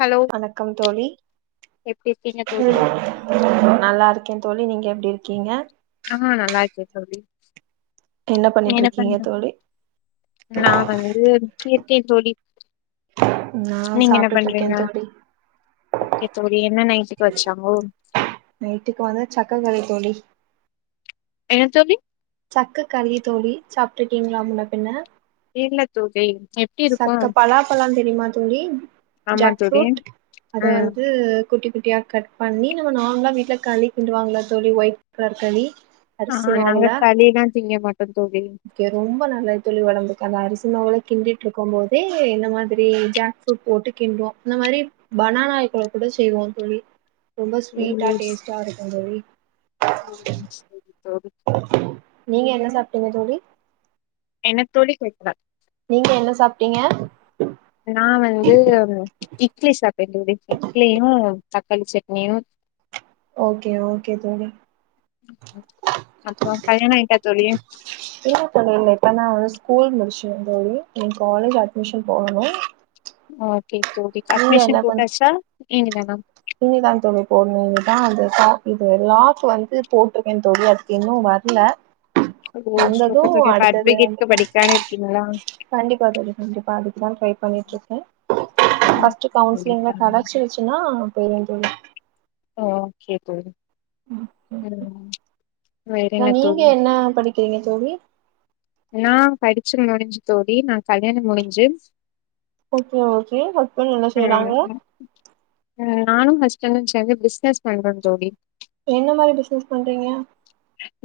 Hello வணக்கம் தோழி எப்டி இருக்கீங்க தோழி ம் நல்லாருக்கே தோழி நீங்க எப்டி இருக்கீங்க ஆஹா நல்லாருக்கே தோழி என்ன பண்ணிட்டு இருக்கீங்க தோழி நா வந்து இருக்கே தோழி நா நீங்க என்ன சாப்ட்டுட்டு இருக்கே பண்றீங்க தோழி ஓகே தோழி என்ன நைட்டுக்கு வச்சாங்கோ நைட்டுக்கு வந்து சக்க களி தோழி என்ன தோழி சக்ககளி தோழி சாப்ட்ருக்கீங்ளா முன்ன பின்ன இல்ல தோழி எப்டி இருக்கு சக்க பலாப்பழ தெரியுமா தோழி ஆமா ஜாக் தோழி ஃப்ரூட் அத ம் வந்து குட்டி குட்டியா கட் பண்ணி நம்ம நார்மலா வீட்ல களி கிண்டுவாங்கள தோழி ஒயிட் கலர் களி ஆ அரிசி நாங்க மாவுல களிலா திங்க மாட்டோ தோழி ரொம்ப நல்லது தோழி உடம்புக்கு அந்த அரிசி மாவுல கிண்டிட்டு இருக்கு போதே இந்த மாதிரி ஜாக் புரூட் போட்டு கிண்டுவோ அந்த மாரி பனானா [unintelligible] கூட செய்வோ தோழி ரொம்ப ஸ்வீட்டா ம் டேஸ்ட்டா இருக்கு தோழி சரி தோழி நீங்க என்ன சாப்ட்டீங்க தோழி என்ன தோழி கேட்க்ல நீங்க என்ன சாப்ட்டீங்க நா வந்து இட்லி சாப்ட்ட தோழி இட்லியு தக்காளி சட்னியு ஓகே ஓகே தோழி அப்றோ கல்யாண ஆயிட்டா தோழி என்னா பண்ணினு இப்ப நா வந்து ஸ்கூல் முடிச்ச தோழி இனி காலேஜ் அட்மிஷன் போடணு ஓகே தோழி நீங்க அட்மிஷன் போட்டாச்சா இனிமேதா இனிமே தா தோழி போட்ணு [unintelligible] லாக் வந்து போட்ருக்கே தோழி அது இன்னு வர்ல வந்தது அடுத்தது வந்து கண்டிப்பா தோழி கண்டிப்பா அதுக்குதா ட்ரை பண்ணிட்டு இருக்க ஃபர்ஸ்ட்டு கவுன்சிலிங்ல கெடைச்சிர்ச்சுன்னா போயிருவ தோழி ஓகே தோழி ஆனா ம் வேற என்ன தோழி எங்க தோழி நா படிச்சு முடிஞ்சு தோழி நா கல்யாணம் முடிஞ்சு ஓகே ஓகே ஹஸ்பண்ட் என்ன செய்றாங்க ம் நானு ஹஸ்பண்டு சேந்து பிசினஸ் பண்றோ தோழி என்ன மாரி பிசினஸ் பண்றீங்க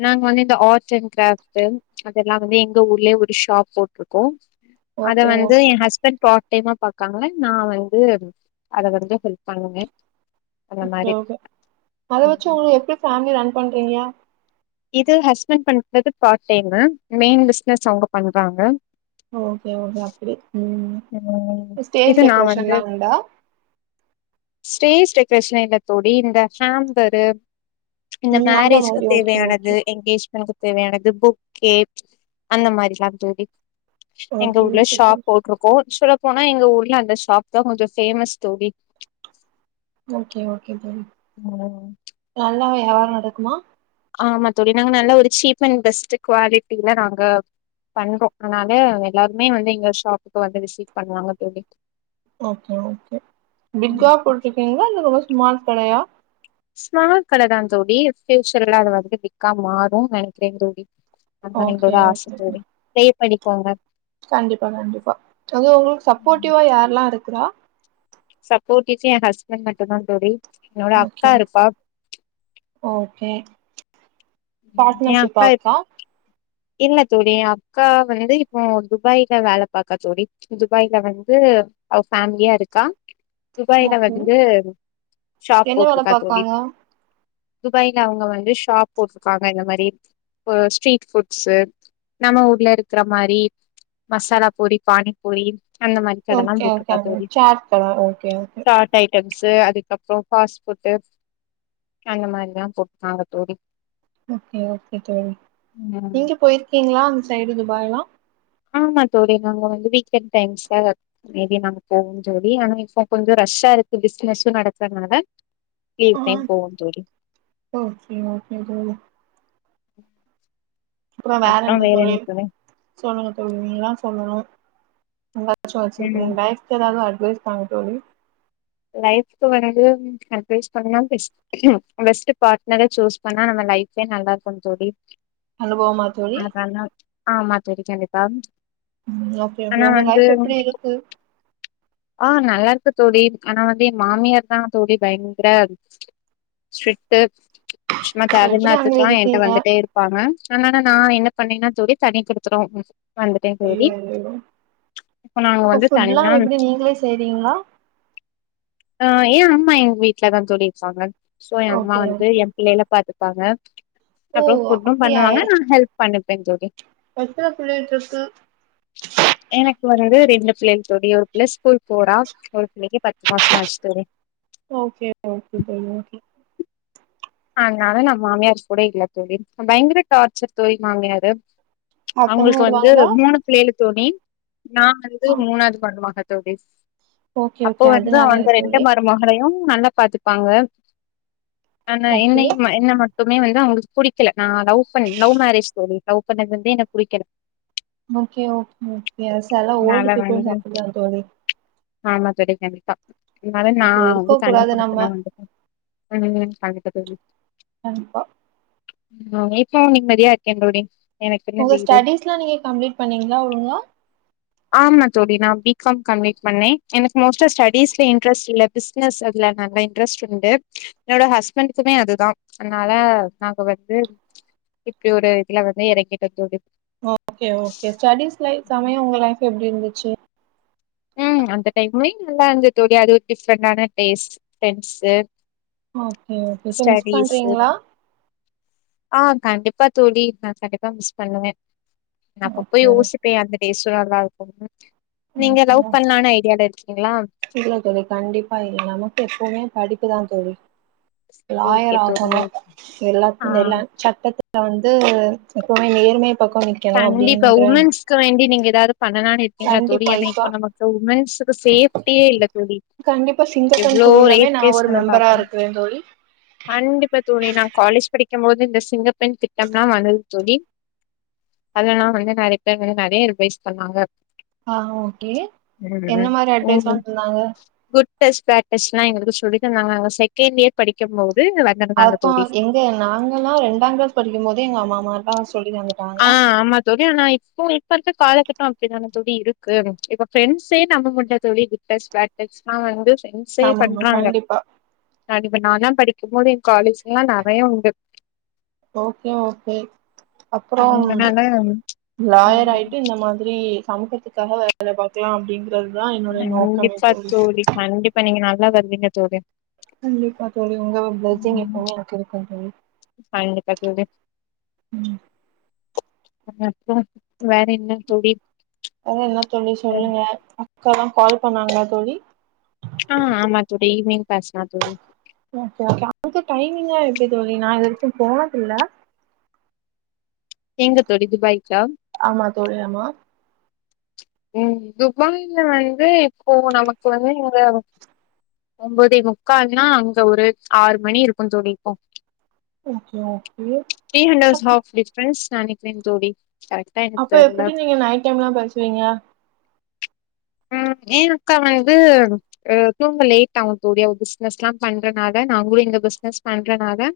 நாங்க வந்து இந்த ஆர்ட் அண்ட் கிராஃப்ட்டு அதெல்லா வந்து எங்க ஊர்லயே ஒரு ஷாப் போட்ருக்கோ அத ஓகே வந்து ஓகே என் ஹஸ்பண்ட் பாத் டைமா பாக்காங்க நா வந்து அத வந்து ஹெல்ப் பண்ணுவே அந்த ஓகே மாரி ஓகே அத வச்சு உங்கள எப்டி ஃபேமிலி ரன் பண்றீங்க இது ஹஸ்பண்ட் பண்றது பார்ட் டைமு மெயின் பிசினஸ் அவுங்க பண்றாங்க ஓகே ஓகே அப்டி ம் ம் இது ஸ்டேஜ் நா வந்து டெக்கரேஷன்லா உண்டா ஸ்டேஜ் டெக்கரேஷன்ல்லா இல்ல தோழி இந்த ஹேம்பரு இந்த ம் அந்த மேரேஜ்க்கு மாரி ஓகே தேவையானது ஓகே எங்கேஜ் மென்க்கு தேவையானது பொக்கே அந்த மாரில்லா தோழி எங்க ஓகே ஊர்ல ஓகே ஷாப் தோழி போட்டுருக் ககோ சொல்லப் போனா எங்க ஊர்ல அந்த ஷாப்தா கொஞ்சோ ஃபேமஸ் தோழி ஓகே ஓகே தோழி ம் நல்லா யாவாரோ நடக்குமா ஆமா தோழி நாங்க நல்லா ஒரு சீப் அண்ட் பெஸ்ட்டு குவாலிட்டில நாங்க பண்றோ அதனால எல்லாருமே வந்து எங்க ஷாப்புக்கு வந்து விசிட் பண்ணுவாங்க தோழி ஓகே ஓகே ம். பிக்கா போட்டிருக்கீங்களா இல்ல ரொம்ப ஸ்மால் கடையா ஸ்மால் கடதா தோழி ஃபியூச்சர்ல அது வந்து பிக்கா மாறுன்னு நெனைக்கிறே தோழி அதா ஓகே எங்களோட ஆச ஓகே தோழி ப்ரே பண்ணிக்கோங்க கண்டிப்பா கண்டிப்பா அது உங்களுக்கு சப்போர்ட்டிவா யாரெல்லா இருக்குறா சப்போர்டிஸே என் ஹஸ்பண்ட் மட்டுந்தான் தோழி என்னோட ஓகே அக்கா இருப்பா ஓகே என் அக்கா இப் பாட்னர்ஷிப்பாக்கா இல்ல தோழி என் அக்கா வந்து இப்போ துபாய்ல வேல பாக்கா தோழி துபாய்ல வந்து அவ ஃபேமிலியா இருக்கா துபாய்ல ஓகே. வந்து ஷாப் என்ன வேல போட்டிருக்கா தோழி பாக்காங்க? துபாய்ல அவுங்க வந்து ஷாப் போட்டிருக்காங்க இந்த மாரி ஒரு ஸ்ட்ரீட் ஃபுட் [unintelligible] நம்ம ஊர்ல இருக்கிற மாரி மசாலாப்பூரி பானிப்பூரி அந்த மாரி கடல்லா ஓகே, ஓகே. போட்டிருக்கா அந்த தோழி சேர் கடை. Okay, okay. Chaat items அதுக்கப்புறோ ஃபாஸ்ட் ஃபுட்டு அந்த மாரில்லா போட்ருக்காங்க தோழி ஓகே ஓகே தோழி ம் நீங்க போயிருக்கீங்களா அந்த சைடு துபாய்லா ஆமா தோழி நாங்க வந்து வீக்கெண்ட் டைம்ஸ்லா வந் மேபீ நாங்க போவோ தோழி ஆனா இப்ப கொஞ்சோ ரஷ்ஷா இருக்கு பிசினஸ்ஸு நடக்கறதுனால ஃப்யு ஆ. டைம் போவோ தோழி ஓகே ஓகே தோழி அப்புறோ வேற என்ன தோழி சொல்லுங்க தோழி நீங்கதா சொல்லணு எதாச்சு ம் வச்சிருப்பீங்கலே எதாது அட்வைஸ் பன்னுங்க தோழி லைஃப்க்கு வந்து அட்வைஸ் பண்ணா பெஷ் ட் பெஸ்ட்டு பாட்னர சூஸ் பண்ணா நம்ம லைஃப்பே நல்லா இருக்குனு தோழி அனுபவமா தோழி? அதெல்லா ஆமா தோழி கண்டிபா ம் ஓகே ஓகே உங்க லைஃப் எப்புடி இருக்கு ஆ நல்லா இருக்கு தோழி ஆனா வந்து என் மாமியார்தா தோழி பயங்கர ஸ்ட்ரிக்ட் டு சும்மா தேவ எப்படி அங்க இல்லாததுக்கெல்லா என்ட்ட இருக்கீங்க? வந்துட்டே இரு ப்பாங்க ஆனா நா என்ன பண்ணேன்னா தோழி தனிக்குடித்தனோ வந்துட்டே தோழி ஐயோ! ஐயோ! இப்ப நாங்க அப்ப வந்து ஃபுட்லா தனியா எப்டி நீங்களே செய்றீங்களா ஆ ஏ அம்மா எங்க வீட்டுலதா தோழி இருக்காங்க சோ ஏ அம்மா ஓகே வந்து ஓகே ஏ பிள்ளையில பாத்துப்பாங்க ஓ அப்பறோ ஃபுட்டு அப்டியா பண்ணுவாங்க எ நா ஹெல்ப் பண்ணிவே தோழி எத்தன பிள்ளைட்டு இர்க்கு எனக் மறுபுடியு ரெண் லட்பிள்ளைங் தோழி ஒரு பிள்ள ஸ்கூல் போறா ஒரு பிள்ளைக்கு பத்து மாச ஆச் தோழி ஓக்கே ஓக்கே தோழி ஓக்கே அனால நா மாமியாரு கூட இல்ல தோழி பயங்கர டார்ச்சர் தோழி மாமியாரு அக்காங்க அவுங்களுக்கு வந்து வருவாங்களா மூணு பிள்ளைகளுதோழி நா வந்து ஆ மூணாது மருமக தோழி ஓகே அப்போ ஓகே வந்து அதனாலயா வந்த ரெண்டு தோழி மருமகளையு நல்ல பாத்துப்பாங்க ஆனா ஓகே என்னைமா என்ன ம எப்பமே வந்து அவுங்களுக்கு புடிக்கல நா லவ் பண்ண லவ் மேரேஜ் தோழி லவ் பண்ணதுவந்து எனக் புடிக்கல ஓக்கே ஓக்கே எஸ் அதலா ஓல்டு பீப்பள்ஸ் அப்புடிதா தோழி ஆம்மா தோழி கண்டிப்பா அனால நா அப்டி வந்து இருக்க தணி கூடாது நம்ம குடுத்தன வந்துட்ட ம் கண்டிப்பா தோழி கண்டிப்பா அ இப்போ நம்மதியாருக்கே தோழி எனக்குன்னு உங்க வீடு ஸ்டடீஸ்ல்லா நீங்க கம்ப்ளீட் பண்ணீங்களா ஒழுங்கா ஆம்மா தோழி நா பி காம் கம்ப்லீட் பண்ணே எனக் மோஸ்ட்டா ஸ்டடீஸ்ல இன்ட்ரெஸ்ட் இல்ல பிஸ்னஸ் அதுல நல்ல இன்டரஸ்ட் உண்டு என்னோட ஹஸ் பெண்க்குமே அதுதா அத்னால நாங்க வந்து இப்டி ஒரு இதுல வந்து எறங்கிட்ட தோழி ஓக்கே ஓக்கே ஸ்டடிஸ்ல சமய உங்க லைஃப் எப்டிருந்துச்சு ம் அந்த டைம்லயு நல்ல இர்ந்து தோழி அது டிஃப்ரெண்டான டேஸ்ட் ஃப்ரென்ஸ்ஸு ஓக்கே ஓக்கே இப்ப மிஸ் பண்றீங்களா ஆ கண்டிப்பா தோழி அ கண்டிப்பா மிஸ் பண்ணுவே நா அப்பப்ப ஓகே யோசிப்பே அந்த டேஸ்ஸுவு நல்லாருக்கும்னு ஓகே நீங்க ஓகே. லவ் னான ஐடியா இருக்கீங்களா இல்ல தோழி கண்டிப்பா இல்ல நமக்கு எப்பவுமே படிப்புதா தோழி ஓகே லாயர் தோழி ஆகனு எல்லாத் ஆ எல்லா சட்டத்துல வந்து எப்பவுமே நேர்மை பக்கொ நிக் கண்டிப்பா உமென்ஸ்க்கு வேண்டி நீங்க ஏதாவது பண்ணலான்னு கிங்ளா தோழி கண்டிப்பா என்னா இப்ப இப்போ நமக்கு உமன்ஸுக்கு சேஃப்டியே இல்ல தோழி கண்டிப்பா சிங்கப்பெண் எவ்ளோ குழுலாமே ரேப் நா கேஸ் ஒரு நம்ம மெம்பரா பாப்போ இருக்கிறே தோழி கண்டிப்பா தோழி நான் காலேஜ் படிக்கும்போது இந்த சிங்கப்பெண் திட்டம்லா வந்தது தோழி அதலலா வந்து நெறைய பேர் வந்து நறைய ரிவைஸ் பண்ணாங்க ஆ ஓக்கே என்ன ம் மாரி நீங்க அட்வைஸ்லா தந்தாங்க குட் டச் பேட் டச்லா எங்களுக்கு சொல்லித்தந்தாங்க நாங்க செக்கெண்ட் யேர் படிக்கம்போது வர் ஆத்தோ எங்க நாங்கல்லா ரெண்டாங்கிளாஸ் படிக்கும்மோதே எங்க அம்மாமார்ல்லா சொல்லிதந் ஆ ஆம்மா தோழி ஆனா இப்போ இப்ப இருக்க காலகட்டொ அப்டிதான தோழி இருக்கு இப்ப பிரெண்ட்ஸே நம்பமுட்ல தோழி குட்டச் பேட்டச்லா வந்து சென் சே ஆமாமா பண்றாங்க கண்டிப்பா அதுக்கு நால்லா படிக்கும்மோதெ என் காலேஜ்க்குலா நறைய உண்டு ஓக்கே ஓக்கே அப்புறோ ம் அதனால லாயர் ம் ஆயிட்டு இந்த மாதிரி சமூகத்துக் க்காக வேல பாக்கலா அப்படிங்றதுதா என்னுடைய நோக்கமே தோழி கண்டிப்பா நீங்க நல்லாவர்வீங்க தோழி கண்டிப்பா தோழி உங்க ஒரு ப்ளெஸ்சிங் ம் எப்பவுமே எனக்கு இருக்கு தோழி கண்டிப்பா தோழி ம் அப்றோ வேற என்ன தோழி வேற என்ன தோழி அ சொல்லுங்க அக்காலா கால் பண்ணாங்களா தோழி ஆ ஆமா தோழி ஈவி்னிங் பேசனா தோழி ஓகே ஓகே அதுக்கு டைமிங்லா எப்டி தோழி நா இதுவரைக்கு போனதில்ல எங்க தோழி துபாய்க்கா ஆமா தோழி ஆமா ம் துபாய்ல வந்து இப்போ நமக்கு வந்து இங்க ஒம்போதே முக்கால்ன்னா அங்க ஒரு ஆறு மணி இருக்கு தோழி இப்போ okay okay three hundreds half difference நெனைக்கிறே தோழி கரெக் அப்ப எப்டி நீங்க நைட் டைம்லா பேசுவீங்க ம் [unintelligible] வந்து ஆ தூங்க லேட்டாவு தோழி அவு பிசினஸ்ஸுல்லா பண்றனாலா நாங்களு இந்த பிசினஸ் பண்றனால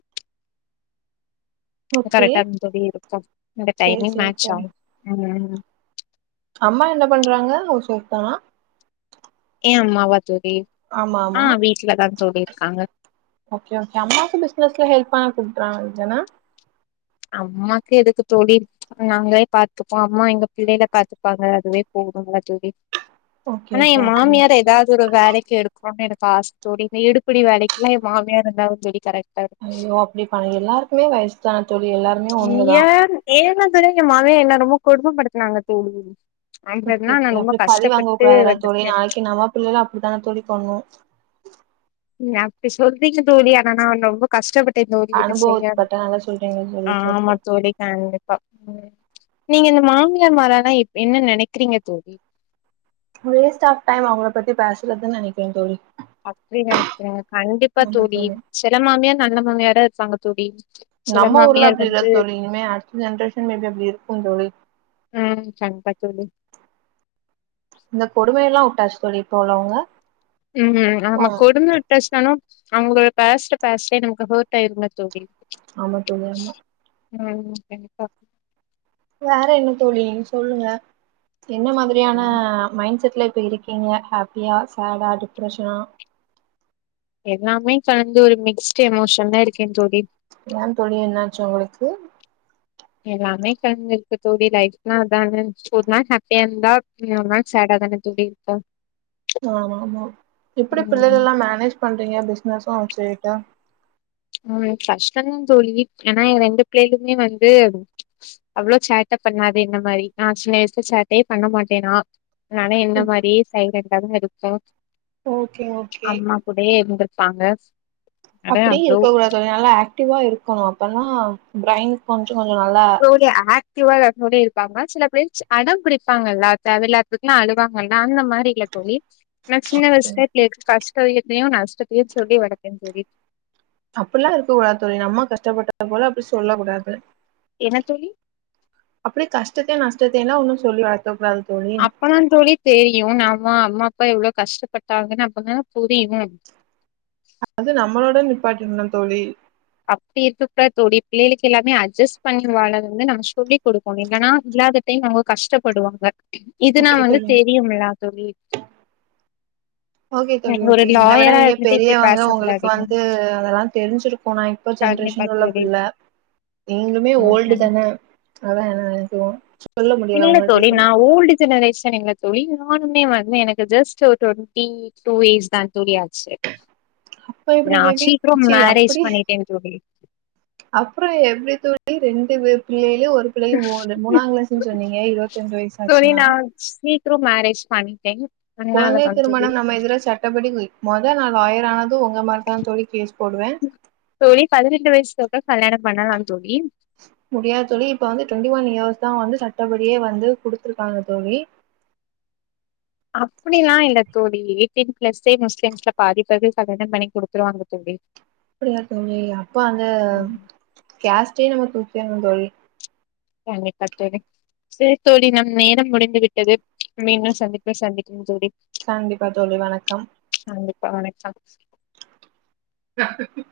ஓகே கரெக்டா தா தோழி இருக்கு அந்த சேரி டைங் சேரி மேட்ச் தோழி ஆகு ம் ம் அம்மா என்ன பண்றாங்க ஹவுஸ் வைஃப் தானா ஏ அம்மாவா தோழி ஆமா ஆ ஆமா வீட்டுலதா தோழி இருக்காங்க ஓகே ஓகே அம்மாக்கு பிசினஸ்ல ஹெல்ப் பண்ண கூப்ட்றாங்கதானா அம்மாக்கு எதுக்கு தோழி நாங்களே பாத்துப்போ அம்மா எங்க பிள்ளைல பாத்துப்பாங்க அதுவே போதும்லா தோழி ஓகே ஆனா எ ஓகே அப்டியா மாமியார் எதாவ்து ஒரு வேலைக்கு எடுக்கனும்னு எனக்கு ஆச தோழி எடுப்புடி வேலைக்லா என் மாமியார் இருந்தாதா தோழி கரெக் கரெக்ட்டு புடிப்பாங்க எல்லார்க்குமே வய்சு தான தோழி எல்லார்க் நீங்க வேற என்னு தெர்ல எ மாமியா என்ன ரொம்ப கொடுமபடுத்தினாங்க தோழி அங்கருந்துனா நா ரொம்ப அப்டி கஷ்டப்பட்டு வந்திருக்கே பிள்ளலா அப்டிதான தோழி பண்ணு நீங்க அப்டி சொல்றீங்க தோழி ஆனா நா ரொம்ப கஷ்டப்பட்டே தோழி என்ன செய்ய அனுபவப்பட்ட நல்லா சொல்றீங்க தோழி இட்ஸ் ஆமா ஓகே தோழி கண்டிப் பா நீங்க இந்த மாமியார்மாரேல்லா இப் என்ன நெனைக்கிறீங்க தோழி வேஸ்ட் ஆஃப் டைம் அவுங்கள பத்தி பேசுறதுன்னு நெனைக்கிறே தோழி அப்டி நெனைக்கிற கண்டிப்பா தோழி செல மாமியார் நல்ல மாமியார இருப்பாங்க தோழி சில நம்ம ஊர்ல மாமியார் அப்டி வந்து இல்லத் தோழி இனிமே அடுத்த ஜென்ரேஷன் மேபி அப்டி இருக்கு தோழி ம் கண்டிப்பா தோழி இந்த கொடுமையெல்லா உட்டாச்சு தோழி இப்ப உள்ளவங்க ம் ம் ஆமா கொடும விட்டாச்சுனாலு அவுங்களோ பேஸ்ட பேஸ்டே நமக்கு ஹேட் ஆய்டுமே தோழி ஆமா தோழி ஆமா ம் ம் கண்டிப்பா வேற என்ன தோழி நீங்க சொல்லுங்க என்ன மாதிரியான ம் மைண்ட் செட்ல இப்ப இருக்கீங்க ஹாப்பியா சேடா டிப்ரெஷனா எல்லாமே கலந்து ஒரு மிக்ஸ்ட்டு எமோஷன்ல இருக்கே தோழி ஏ தோழி என்னாச்சு ஒங்களுக்கு எல்லாமே கழந்திருக்கு தோழி லைஃப்னா அதான ஒரு நாள் ஹேப்பியா இருந்தா இன்னொரு நாள் சேட்டாதான தோழி இர்க்கு ஆமா ஆமா எப்டி பிள்ளைகள் எல்லா மேனேஜ் பண்றீங்க பிஸ்னஸ்லா வச்சுக்கிட்டா ம் கஸ்டதா தோழி ஏனா ஏ ரெண்டு பிள்ளையலுமே வந்து அவ்ளோ சேட்ட பண்ணாது என்ன மாரி நா சின்ன வயசுல சேட்டையே பண்ண மாட்டேனா நானே என்ன ம், மாரியே சைலண்டதா இருக்கு ஓகே ஓகே கூடையே இருந்திருப்பாங்க அட அப்டியு அவ்ளோ இருக்க கூடாது தோழி நல்லா ஆக்டிவா இருக்கணு அப்பனா பிரைன் கொஞ்ச கொஞ்ச நல்லா தோழி ஆக்டிவாதா தோழி இருப்பாங்க சில பிள்ளைஸ் அடம் பிடிப்பாங்கல்ல தேவையில்லாதுக் இல்லனா அழுவாங்கல்ல அந்த மாரில தோழி நா சின்ன விஷயத்துல கஷ்டம்த்தையு நஷ்டத்தையு சொல்லி வளத்தே தோழி அப்டிலா இருக்ககூடாது தோழி நம்ம கஷ்டப்பட்டது போல அப்டி சொல்லக் கூடாது என்ன தோழி அப்டி கஷ்டத்தையு நஷ்டத்தையு எல்லா ஒன்னு சொல்லி வளத்தக் கூடாது தோழி அப்பதா தோழி தெரியு நாம அம்மா அப்பா எவ்ளோ கஷ்டப்பட்டாங்கன்னு அப்பதான புரியு அது நம்மளோட நிப்பாட்டிடனு தோழி அப்டி இருக்க கூட தோழி பிள்ளைகளுக்கு எல்லாமே அச்ஜஸ்ட் பண்ணி வாழனுனு நாம சொல்லி குடுக்குணு இல்லன்னா இல்லாத டைம் அவங்க கஷ்டப்படுவாங்க இதுனா ஓகே வந்து தோழி தெரியும்லா தோழி ஓகே தோழி நீங்க ஒரு ஓகே என்ன விட லாயரா நீங்க இருந்துட்டு இப்டி பெரியவங்க உங்களுக்கு பேசக்கூடாதுங்க வந்து அதெல்லா தெரிஞ்சிருக் போனா இப்ப கண்டிப்பா ஜென்ரேஷன் உள்ள தோழி பிள்ள நீங்களுமே ம் ஓல்டு கண்டி- தான அத என்னா நெனைக்றோ இல்ல தோழி நா ஓல்டு ஜெனரேஷன் இல்ல தோழி நானுமே வந்து எனக்கு ஜெஸ்ட் ஒரு டொண்ட்டி டூ இஸ் தா தோழி ஆச்சி அப்ப எப்டி நா பேபி சீக்கிரம் சி மேரேஜ் பண்ணிட்டே தோழி அப்பற எப்டி தோழி ரெண்டு வே பிள்ளையிலு ஒரு பிள்ளைய மோடு மூணா கிளாஸ்ன்னு சொன்னீங்க இருவத்தி அஞ்சு வயசு ஆச்சுன்னா ஸ்வீட் ட்ரூ மேரேஜ் பண்ணிகிட்டங் குழந்தை திருமணம் நம்ம எதிரா சட் டப்படி மொத நா லாயர் ஆனது உங்க மேலதா தோழி கேஸ் போடுவே தோழி பதினெண்டு வயசுக்கப்பற கல்யாணம் பண்ணலா தோழி முடியாது தோழி இப்ப வந்து டொண்ட்டி ஒன் இயர்ஸ் தா வந்து சட்டப்படியே வந்து குடுத்துருக்காங்க தோழி அப்டிலா இல்ல தோடழி எயிட்டின் பிளஸ்ஸே முஸ்லிம்ஸ்ல பாதிப் பேருக்கு கல்யாணம் பண்ணி குடுத்துருவாங்க தோழி அப்டியா தோழி அப்ப அந்த ம் கேஸ்டே நம்ம தூக்கிர்னு தோழி கண்டிப்பா தோழி சேரி தோழி நம் நேரம் முடிந்து விட்டது மீண்டும் சந்திப்ப சந்திக்கு தோழி கண்டிப்பா தோழி வணக்கம் கண்டிப்பா வணக்கம் [inaudible]